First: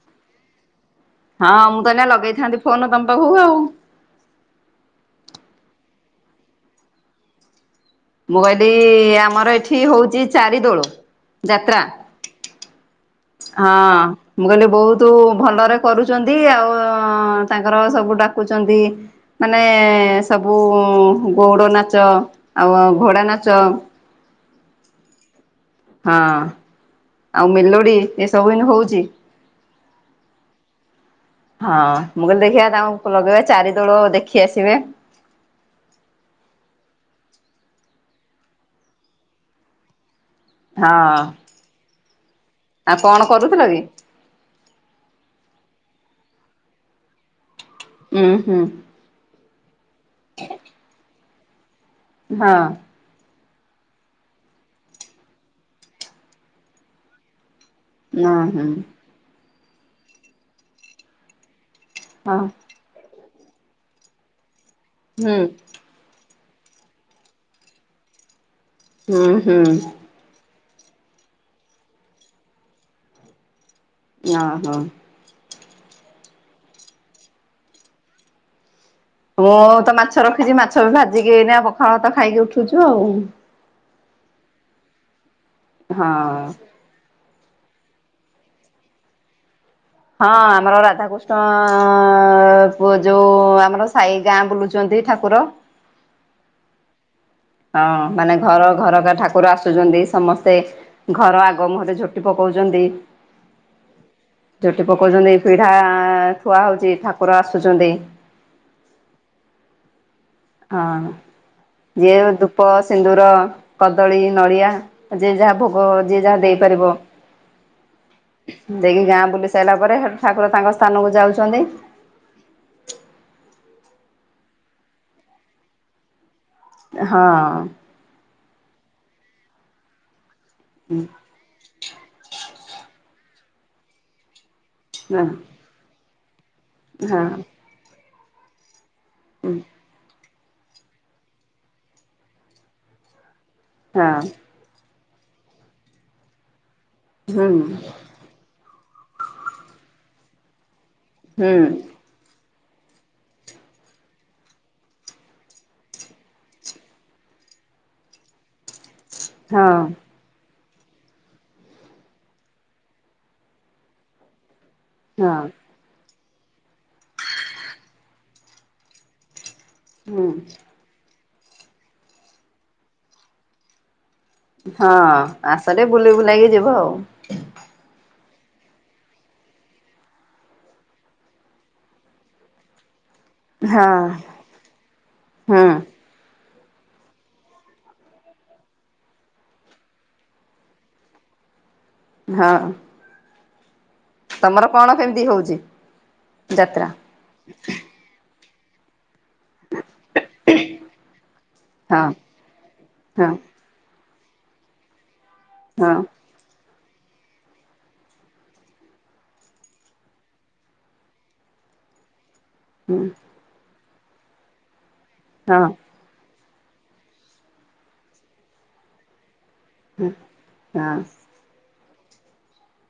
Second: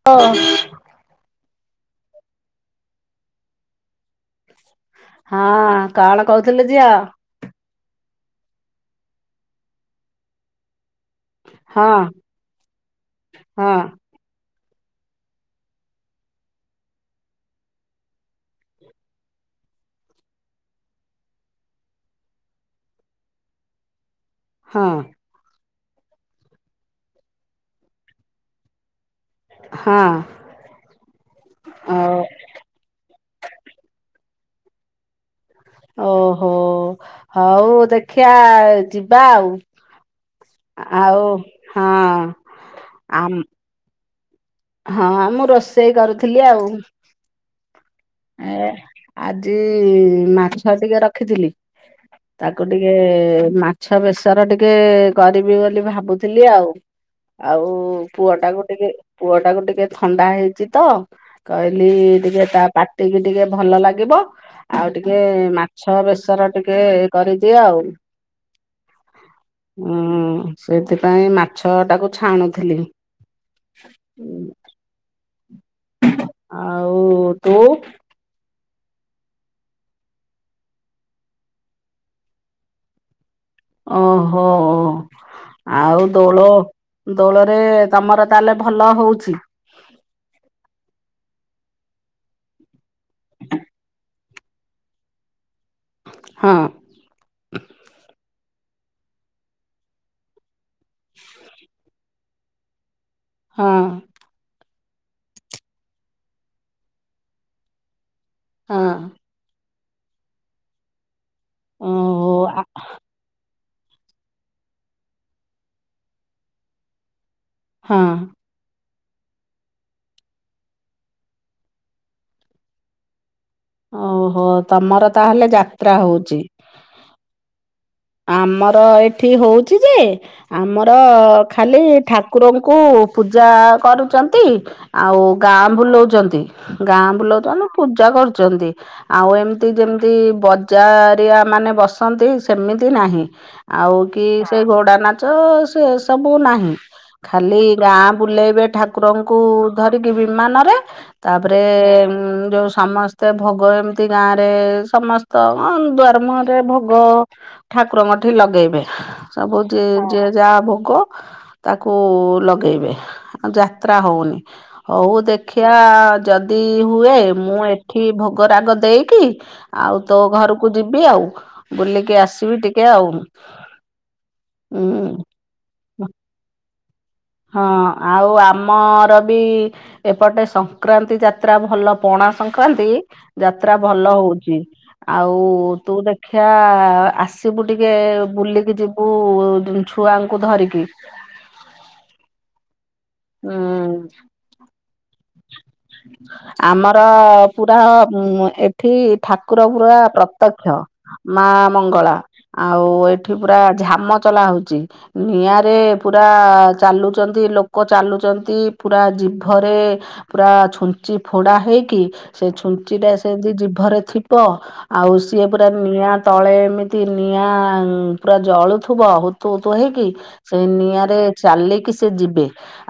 [inaudible] ହଁ ମୁଁ ତ ଏନା ଲଗେଇଥାନ୍ତି ଫୋନ ତମ ପାଖକୁ ଆଉ। ହଁ କଣ କହୁଥିଲୁ ଝିଅ। ମୁଁ କହିଲି ଆମର ଏଠି ହଉଛି ଚାରି ଦୋଳ ଯାତ୍ରା। ହଁ ହଁ। ମୁଁ କହିଲି ବହୁତ ଭଲରେ କରୁଛନ୍ତି ଆଉ ତାଙ୍କର ସବୁ ଡାକୁଛନ୍ତି ମାନେ ସବୁ ଗଉଡ଼ ନାଚ ଆଉ ଘୋଡ଼ା ନାଚ। ହଁ। ହଁ ଆଉ ମେଲୋଡି ଏସବୁ ଏନେ ହଉଛି। ହଁ। ହଁ ଆଉ ମୁଁ କହିଲି ଦେଖିବା ତାଙ୍କୁ ଲଗେଇବା ଚାରି ଦୋଳ ଦେଖି ଆସିବେ। ଓହୋ ହଉ ଦେଖିଆ ଯିବା ଆଉ। ଆଉ ହଁ ହଁ ଆଉ କଣ ଆମ କରୁଥିଲ କି? ହଁ ମୁଁ ରୋଷେଇ କରୁଥିଲି ଆଉ। ଉଁ ଏ ହୁଁ ଆଜି ମାଛ ଟିକେ ରଖିଥିଲି। ହଁ ତାକୁ ଟିକେ ମା ମାଛ ବେଶର ଟିକେ କରିବି ବୋଲି ଭାବୁଥିଲି ଆଉ ଆଉ। ପୁଅ ହଁ ଟାକୁ ହୁଁ ଟିକେ ପୁଅ ଟାକୁ ଟିକେ ଥଣ୍ଡା ହେଇଛି ତ। କହିଲି ହଁ ଟିକେ ତା ଟିକି ଟିକେ ଭଲ ଲାଗିବ ଆଉ ଟିକେ ହୁଁ। ମା ଛଅ ବେଶର ଟିକେ କରିଦିଏ ଆଉ ହୁଁ ହୁଁ ହୁଁ। ସେଥିପାଇଁ ମାଛ ଟାକୁ ଛାଣୁଥିଲି। ହଁ ହଁଉ। ଆଉ ତୁ। ମୁଁ ତ ମାଛ ରଖିଛି ମାଛ ବି ଭାଜିକି ପଖାଳ ଭାତ ଖାଇକି ଉଠୁଛୁ ଆଉ। ଓହୋ! ଆଉ ହଁ ଦୋଳ ଦୋଳରେ ତମର ତାହେଲେ ଭଲ ହଉଛି। ହଁ ଆମର ରାଧାକୃଷ୍ଣ ପୁଅ ଯୋଉ ଆମର ସାଇହି ଗାଁ ବୁଲୁଛ ଛନ୍ତି ଠାକୁର। ହଁ। ହଁ ମାନେ ଘର ଘରକା ଠାକୁର ଆସୁଛନ୍ତି ସମସ୍ତେ ଘର ଆଗ ମୁହରେ ଝୋ- ଟି ପକଉଛନ୍ତି। ହଁ। ଝୋଟି ପକଉଛନ୍ତି ପିଢା ଥୁଆ ହଉଛି ଠାକୁର ଆସୁଛନ୍ତି। ହଁ। ହଁ ଓହୋ ଯିଏ ଧୂପ, ସିନ୍ଦୁର କଦଳୀ, ନଡ଼ିଆ ଯିଏ ଯାହା ଭୋଗ ଯିଏ ଯାହା ଦେଇପାରିବ। ହଁ। ଦେଇକି ଗାଁ ବୁଲି ସାଇଲା ପରେ ସେଇଠୁ ଠାକୁର ତାଙ୍କ ସ୍ଥାନକୁ ଯାଉଛନ୍ତି। ଓହୋ, ତମର ତାହେଲେ ଯାତ୍ରା ହଉଚି। ହଁ। ଆମର ଏଠି ହଉଚି ଯେ, ଆମର ଖାଲି ଠା କୁରଙ୍କୁ ପୂଜା କରୁଚନ୍ତି ହଁ ଆଉ ଗାଁ ବୁଲୋଉଚନ୍ତି। ଗାଁ ହଁ ବୁଲୋଉଚ [unintelligible] ପୂଜା କରୁଚନ୍ତି, ଆଉ ହୁଁ ହୁଁ ଏମ୍ତି ଯେମ୍ତି ଚାରିଆ ମାନେ ବସନ୍ତି ସେମିତି ନାହିଁ, ଆଉ କି ସେ ଘୋଡ଼ା ନାଚ ସେ ସବୁ ନାହିଁ, ଖାଲି ଗାଁ ବୁଲେଇବେ ଠାକୁରଙ୍କୁ ଧରିକି ବିମାନରେ ତାପରେ ଯୋଉ ସମ ସ୍ତେ ଭୋଗ ଏମ୍ତି ଗାଁରେ ସମସ୍ତ କ ଦୁଆର ମୁହଁରେ ଭୋଗ ଠାକୁରଙ୍କ ଠେଇ ଲଗେଇବେ ସବୁ ହଁ ଯିଏ ଯାହା ଭୋଗ ତାକୁ ଲଗେଇବେ, ଆଉ ଯାତ୍ରା ହଉନି ହଉ ହଁ ଦେଖିଆ। [unintelligible] ଯଦି ହୁଏ ମୁଁ ଏଠି ଭୋଗ ରାଗ ଦେଇକି ଆଉ ତୋ ହୁଁ ଘରକୁ ଯିବି ଆଉ, ବୁଲିକି ଆସିବି ଟିକେ ଆଉ। ହଁ, ହୁଁ ଆସ ଟିକେ ବୁଲି ବୁଲା ହେଇକି ଯିବ ଆଉ। ହଁ ଆଉ ଆମର ବି ଏପଟେ ସଂକ୍ରାନ୍ତି ଯାତ୍ରା ଭଲ ପଣା ସଂକ୍ରାନ୍ତି ଯାତ୍ରା ହଁ ଭଲ ହଉଚି, ଆଉ ହୁଁ ତୁ [unintelligible] [unintelligible] ଆସିବୁ ଟିକେ ବୁଲିକି ଯିବୁ ଛୁଆଙ୍କୁ ଧରିକି। ହଁ। ହୁଁ। ତମର କଣ କେମିତି ହଉଛି ଯାତ୍ରା? ଆମର ପୁରା ଏ ଠି ଠାକୁର ପୁରା ପ୍ରତ୍ୟକ୍ଷ ମା ହଁ ମଙ୍ଗଳା, ଆଉ ହଁ ଏଠି ପୁରା ଝାମ ଚଲା ହଉ ଚି ନିଆଁରେ ହଁ ପୁରା ଚାଲୁଚନ୍ତି ଲୋ କ ଚାଲୁଚନ୍ତି ପୁରା ଜିଭରେ ପୁରା ଛୁଞ୍ଚି ଫୋଡା ହେଇକି ସେ ହୁଁ ଛୁଞ୍ଚିଟା ସେନ୍ତି ଜିଭରେ ଥିବ, ଆଉ ସିଏ ହଁ ପୁରା ନିଆଁ ତଳେ ଏମିତି ନିଆଁ ପୁରା ଜଳୁଥିବ, ହୁ ତୁ ହୁତୁ ହେଇକି ହଁ ସେ ହଁ ନିଆଁରେ ଚାଲିକି ସେ ଯିବେ,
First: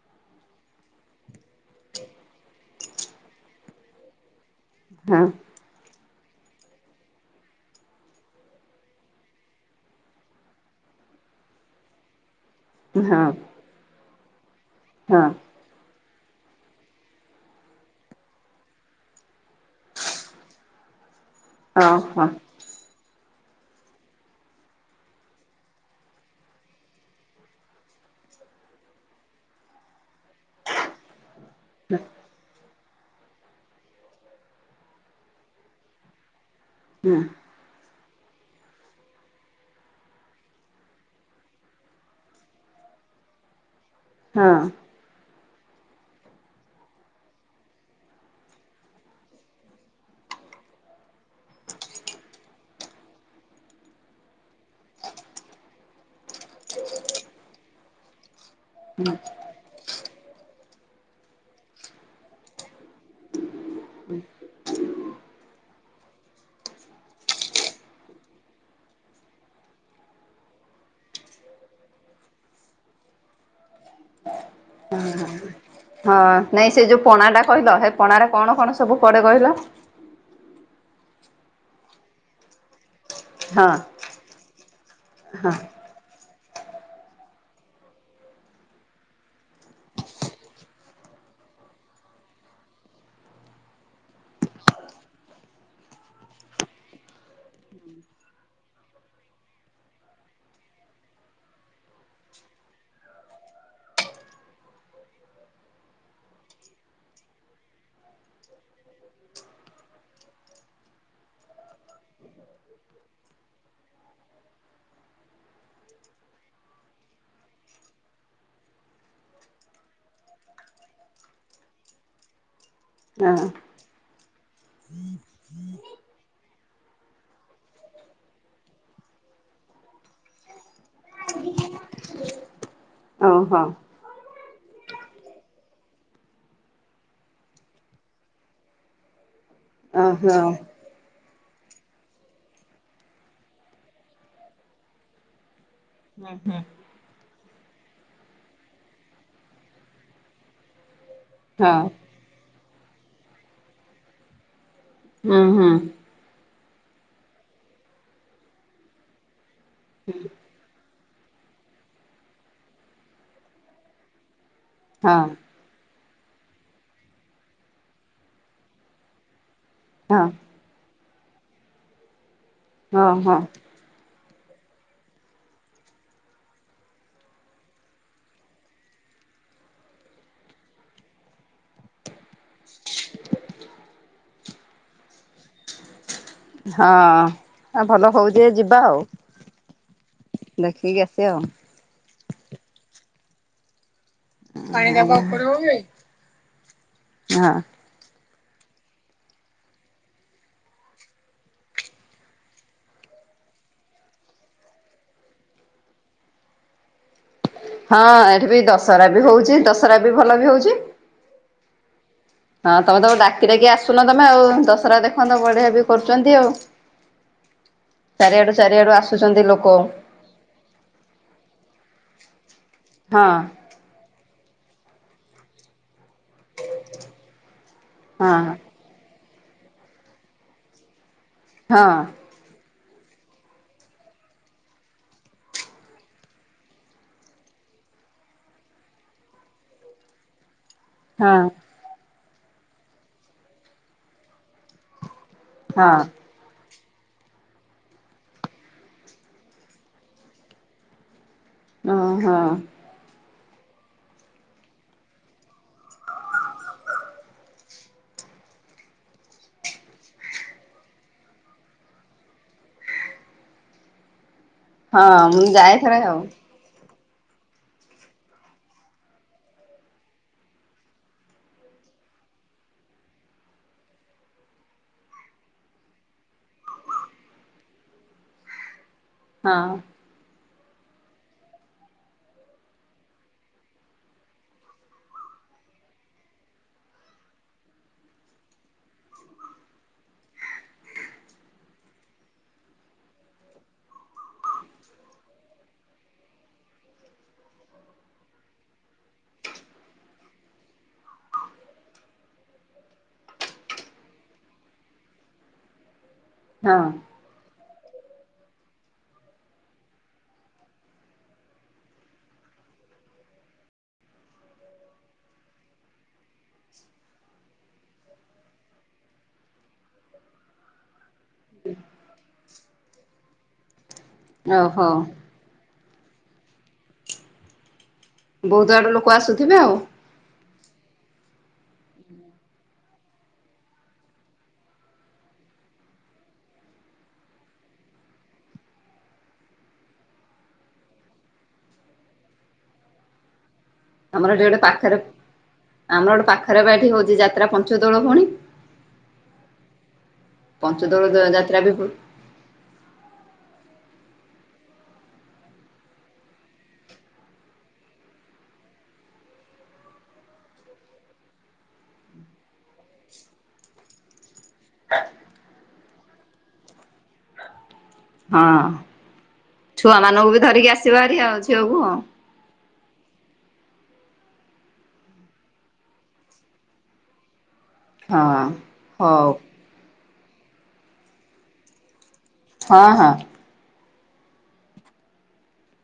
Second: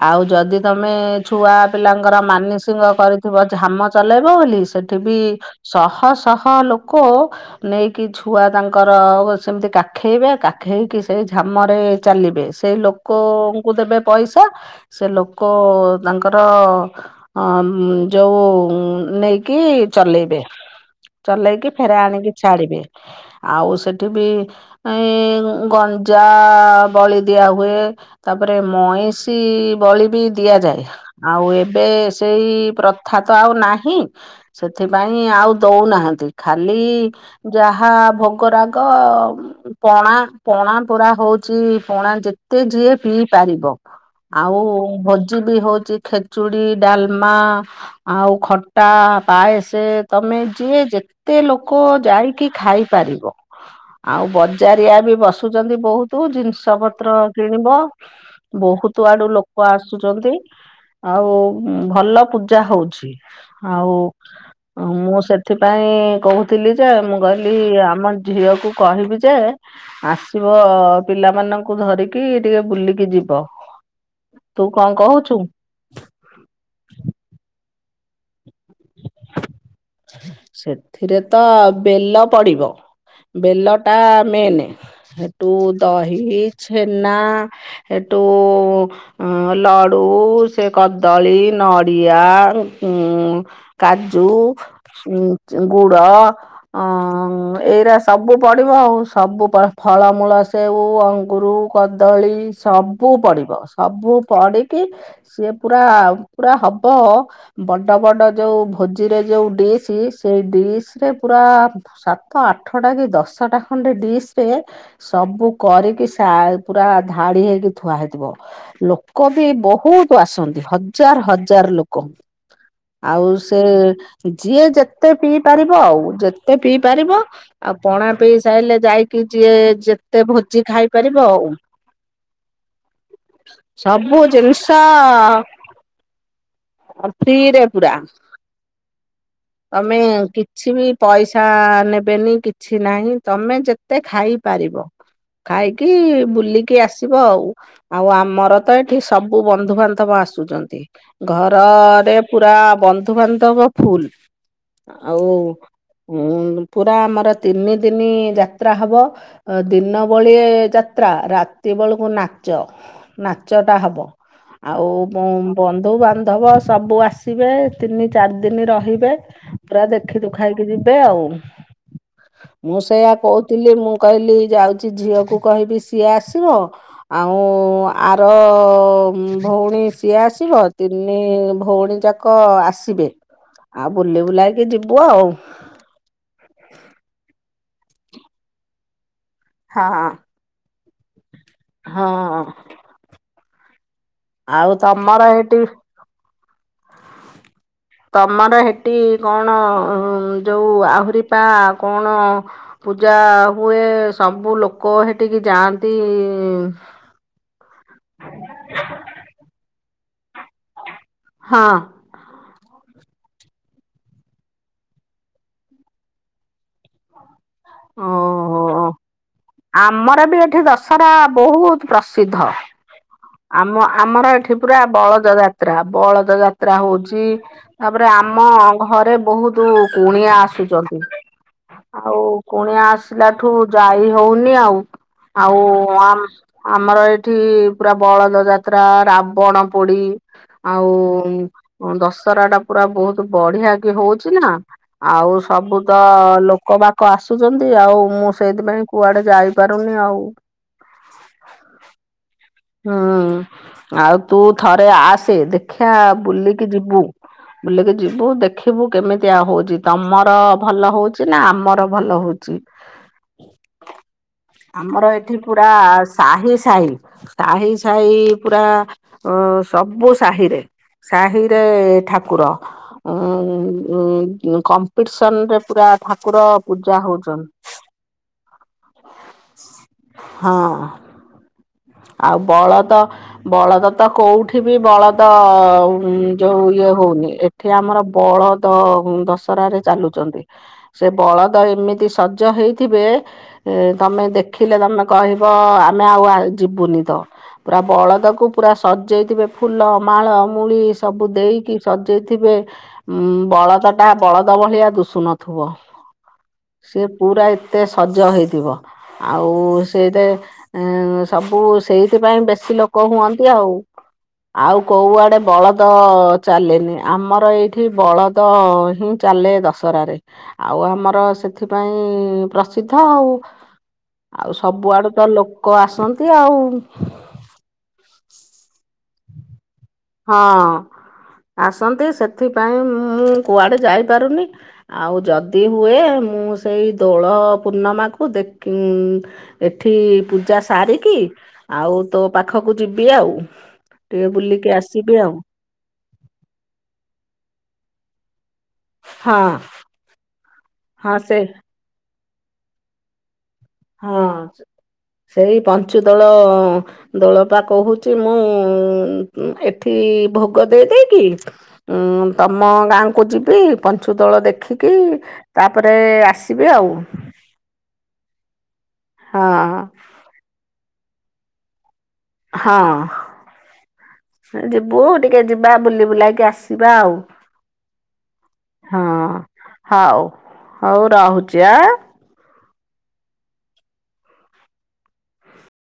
ଆଉ ଯଦି ତମେ ଛୁଆ ପିଲାଙ୍କର ମାନିସିଙ୍କ କରିଥିବ ଝାମ ଚଲେଇବ ବୋଲି ସେଠି ବି ହଁ ଶହ-ଶହ ଲୋକ ନେଇକି ଛୁଆ ତାଙ୍କର ସେମ୍ତି କାଖେଇବେ, କାଖେଇକି ସେଇ ଝାମରେ ଚାଲିବେ। ସେଇ ହଁ ହଁ ଲୋକଙ୍କୁ ଦେବେ ପଇସା, ସେ ଲୋକ ତାଙ୍କର ହଁ ଯୋଉ ନେଇକି ଚଲେଇବେ। ଚଲେଇକି ଫେରେ ହଁ ଆଣିକି ଛାଡିବେ, ଆଉ ସେଠି ବି ଏ ଗଞ୍ଜା ବଳି ଦିଆ ହୁଏ, ତାପରେ ମଇଁ ଷି ବଳି ବି ଦିଆଯାଏ, ଆଉ ଏବେ ସେଇ ପ୍ର ଥା ତ ଆଉ ନାହିଁ ସେଥିପାଇଁ ଆଉ ଦଉନାହାନ୍ତି, ଖାଲି ହଁ ଯାହା ଭୋଗରାଗ ପଣା ପଣା ପୁରା ହଉଚି ପଣା ଯେତେ ଯିଏ ପିଇ ପାରିବ। ଆଉ ହଁ ଭୋଜି ବି ହଉଚି ଖେଚୁଡି, ଡାଲମା ଆଉ ଖଟା, ପାଏସେ ତମେ ଯିଏ ଯେ ତେ ଲୋକ ଯାଇକି ଖାଇପାରିବ, ଆଉ ବଜାରିଆ ବି ବସୁଚନ୍ତି ବହୁ ତୁ ଜିନିଷ ପତ୍ର କିଣିବ, ବହୁତୁ ଆଡୁ ଲୋ କ ଆସୁଚନ୍ତି ଆଉ ଭଲ ପୂଜା ହଉଛି। ଆଉ ମୁଁ ସେଥିପାଇଁ କହୁ ଥିଲି ଯେ ମୁଁ କହିଲି ଆମ ଝିଅକୁ କହିବି ଯେ ଆସିବ ପିଲାମାନଙ୍କୁ ଧରିକି ଟିକେ ବୁଲିକି ଯିବ। ତୁ କଣ କହୁଛୁ? [inaudible] ହଁ ନାଇଁ ସେ ଯୋଉ ପଣା ଟା କହିଲ ସେ ପଣାରେ କଣ କଣ ସବୁ ପଡେ କହିଲ। ସେଥିରେ ତ ବେଲ ପଡିବ। ହଁ ବେଲ ଟା ମେନ୍ ହଁ ସେଠୁ ଦହି ଛେନା। ଏଟୁ ଅ ଲଡୁ ସେ କଦଳୀ ନଡିଆ ଉ କାଜୁ ଗୁଡ। ଅ ଏଇରା ସବୁ ପଡିବ ଆଉ ସବୁ ଫଳମୂଳ ସେଉ ଅଙ୍ଗୁରୁ କଦଳୀ ସବୁ ପଡିବ ସବୁ ପଡିକି ସିଏ ପୁରା ପୁରା ହବ ବଡ ବଡ ଯୋଉ ଭୋଜିରେ ଯୋଉ ଡିସ୍ ସେଇ ଡିସ୍ ରେ ପୁରା ସାତ ଆଠଟା କି ଦଶଟା ଖଣ୍ଡେ ଡିସ୍ ରେ ସବୁ କରିକି ସା ପୁରା ଧାଡି ହେଇକି ଥୁଆ ହେଇଥିବ। ଲୋକ ବି ବହୁତ ଆସନ୍ତି ହଜାର ହଜାର ଲୋକ। ଆଉ ହଁ ସେ ଯିଏ ଯେତେ ପିଇ ପାରିବ ଆଉ ଯେତେ ପିଇ ପାରିବ। ଆଉ ପଣା ପିଇ ସାରିଲେ ଯାଇକି ଯିଏ ଯେତେ ଭୋଜି ଖାଇପାରିବ ଆଉ। [inaudible] ଓହୋ ସବୁ ଜିନିଷ ଫ୍ରିରେ ପୁରା। ଆମେ ଓହୋ କିଛି ବି ପଇସା ନେବେନି କିଛି ନାହିଁ ତମେ ଯେତେ ଖାଇପାରିବ। ଖାଇକି ବୁଲିକି ଆସିବ ଆଉ। ଆଉ ଆମର ତ ଏଠି ସବୁ ବନ୍ଧୁବାନ୍ଧବ ଆସୁଛନ୍ତି ହଁ ଘରରେ ପୁରା ବନ୍ଧୁବାନ୍ଧବ ଫୁଲ ଆଉ ହୁଁ ହୁଁ ଉ ପୁରା ଆମର ତିନି ଦିନି ଯାତ୍ରା ହବ ଦିନ ବଳି ଯ ଯାତ୍ରା ରାତି ବେଳକୁ ନାଚ ନାଚ ଟା ହବ ଆଉ ହଁ ମୁଁ ବନ୍ଧୁ ବାନ୍ଧବ ସବୁ ଆସିବେ ତିନି ଚାରି ଦିନ ରହିବେ। ପୁରା ଦେଖି ହଁ ଦୁଖାଇକି ଯିବେ ଆଉ ମୁଁ ହଁ ସେଇଆ ହଁ ହଁ କହୁଥିଲି ମୁଁ କହିଲି ଯାଉଛି ଝିଅ କୁ କହିବି ସିଏ ଆସିବ। ଆଉ ଆର ଭଉଣୀ ସିଏ ଆସିବ ତିନି ଭଉଣୀ ଯାକ କ ଆସିବେ ଆଉ ବୁଲି ବୁଲାକି ଯିବୁ ଆଉ। ହଁ ଆ ଭଲ ହଉଛି ଯଦି ଯିବା ଆଉ। ହଁ ହଁ ଦେଖିକି ଆସିଆ ଆଉ। ହଁ ଆଉ ତମର ହେଟି [unintelligible] ହଁ ତମର ହେଠି କଣ ଯୋଉ ଆହୁରି ପା କଣ? ପୂଜା ହୁଏ ସବୁ ଲୋକ ହେଠିକି ଯାଆନ୍ତି। ହଁ ଏଠି ବି ଦଶହରା ବି ହଉଛି ଦଶହରା ବି ଭଲ ବି ହଉଛି। ହଁ ହଁ ତମେ ତମ ଡାକିଡାକି ଆସୁନ ତମେ ଆଉ ଦଶହରା ଦେଖନ୍ତ ବଢିଆ ବି କରୁଛନ୍ତି ଆଉ। ଚାରିଆଡୁ ଓହୋ ଚାରିଆଡୁ ଆସୁଛନ୍ତି ଲୋକ। ଆମର ବି ଏଠି ଦଶହରା ବହୁତ ପ୍ରସିଦ୍ଧ। ହଁ ଆମ ଆମର ଏଠି ପୁରା [unintelligible] ବଳଦ ଯାତ୍ରା ହଉଛି ତାପରେ ହଁ ଆମ ଘରେ ବହୁତ କୁଣିଆ ଆସୁଛନ୍ତି। ହଁ ଆଉ କୁଣିଆ ଆସିଲା ଠୁ ଯାଇ ହଉନି ଆଉ ଆଉ ଆ ଆମର ଏଇଠି ପୁରା ବଳଦ ଯାତ୍ରା ରାବଣ ପୋଡି ଆଉ ହଁ। ଉଁ ଦଶହରା ଟା ପୁରା ବହୁତ ବଢିଆ କି ହଉଚ଼ି ନା ଆଉ ସବୁ ହଁ ତ ଲୋ କବାକ ଆସୁଚନ୍ତି ଆଉ ମୁଁ ସେଇଥିପାଇଁ କୁଆଡେ ଯାଇପାରୁନି ଆଉ। ଉ ହୁଁ। ହୁଁ ଆଉ ତୁ ଥରେ ଆସେ ଦେଖିଆ ବୁଲିକି ଯିବୁ। ବୁଲିକି ଯିବୁ ଦେଖିବୁ କେମିତିଆ ହଉଚି ତମର ଭଲ ହଉଚି ନା ଆମର ଭଲ ହଉଚି। ଆମର ହଁ ଏଠି ମୁଁ ପୁରା ଯାଏ ଥରେ ଆଉ ସାହି ସାହି ସାହି ସାହି ପୁରା ଅ ସବୁ ସାହିରେ ସାହିରେ ଠାକୁର। ଉଁ କମ୍ପିଟିସନରେ ପୁରା ଠାକୁର ପୂଜା ହଉଚନ୍ତି। ହଁ। ହଁ। ଆଉ ବଳଦ ବଳଦ ତ କୋଉଠି ବି ବଳଦ ଉଁ ଯୋଉ ଇଏ ହଉନି। ଏଠି ଆମର ବଳଦ ଉଁ ଦଶହରାରେ ଚାଲୁଚନ୍ତି। ସେ ବଳଦ ଏମିତି ସଜ ହେଇଥିବେ ଏ ତମେ ଦେଖିଲେ ତମେ କହିବ ଆମେ ଆଉ ଆ ଯିବୁନି ତ। ପୁରା ବଳଦକୁ ପୁରା ସଜେଇଥିବେ ଫୁଲ ମାଳ ମୂଳି ସବୁ ଦେଇକି ସଜେଇଥିବେ। ଉଁ ବଳଦ ଟା ବଳଦ ଭଳିଆ ଦୁଷୁ ନଥିବ ହଁ ସେ ପୁରା ଏତେ ସଜ ହେଇଥିବ ଆଉ ସେଇଦେ ଏଁ ସବୁ ସେଇଥିପାଇଁ ବେଶୀ ଲୋକ ହୁଅନ୍ତି ଆଉ। ଆଉ କୋଉଆଡେ ବଳଦ ଚାଲେନି ଆମର ଏଇଠି ବଳଦ ହିଁ ଚାଲେ ଦଶହରାରେ ଆଉ ଆମର ସେ ସେଥିପାଇଁ ପ୍ରସିଦ୍ଧ ଆଉ ଆଉ ଓହୋ ସବୁଆଡୁ ତ ଲୋକ ଆସ ନ୍ତି ଆଉ ବହୁତ ଆଡୁ ଲୋକ ଆସୁଥିବେ ଆଉ। ହଁ ଆସନ୍ତି ସେଥିପାଇଁ ମୁଁ କୁଆଡେ ଯାଇପାରୁନି ଆଉ ଯଦି ହୁଏ ମୁଁ ସେଇ ଦୋଳ ପୂର୍ଣ୍ଣମାକୁ ଦେଖି ଇଁ ଏଠି ପୂଜା ସାରିକି ଆଉ ତୋ ପାଖକୁ ଯିବି ଆଉ। ଟିକେ ଆମର ଏଠି ଗୋଟେ ବୁଲିକି ପାଖରେ ଆସିବି ଆଉ ଆମର ଗୋଟେ ପାଖରେ ବା ଏଠି ହଉଛି ଯାତ୍ରା ପଞ୍ଚଦୋଳ ଭଉଣୀ। ହଁ। ପଞ୍ଚଦୋଳ ହଁ ଦ ସେ ଯାତ୍ରା ବି ହଁ ସେଇ ପଞ୍ଚୁଦୋଳ ଦୋଳପା କହୁଚି ମୁଁ ଏଠି ଭୋଗ ଦେଇଦେଇକି ଉଁ ତମ ଗାଁକୁ ଯିବି ପଞ୍ଚୁଦୋଳ ଦେ ଖିକି ତାପରେ ଆସିବି ଆଉ। ହଁ ହଁ ଛୁଆ ମାନଙ୍କୁ ବି ଧରିକି ଆସିବହାରି ଆଉ ଝିଅକୁ ଆଉ। ହଁ। ଯିବୁ ଟିକେ ଯିବା ବୁଲି ବୁଲାକି ଆସିବା ଆଉ। ହଁ ହଁ ହଉ ହଉ ହଉ ରହୁଚି ଆ। ହଁ ହଁ।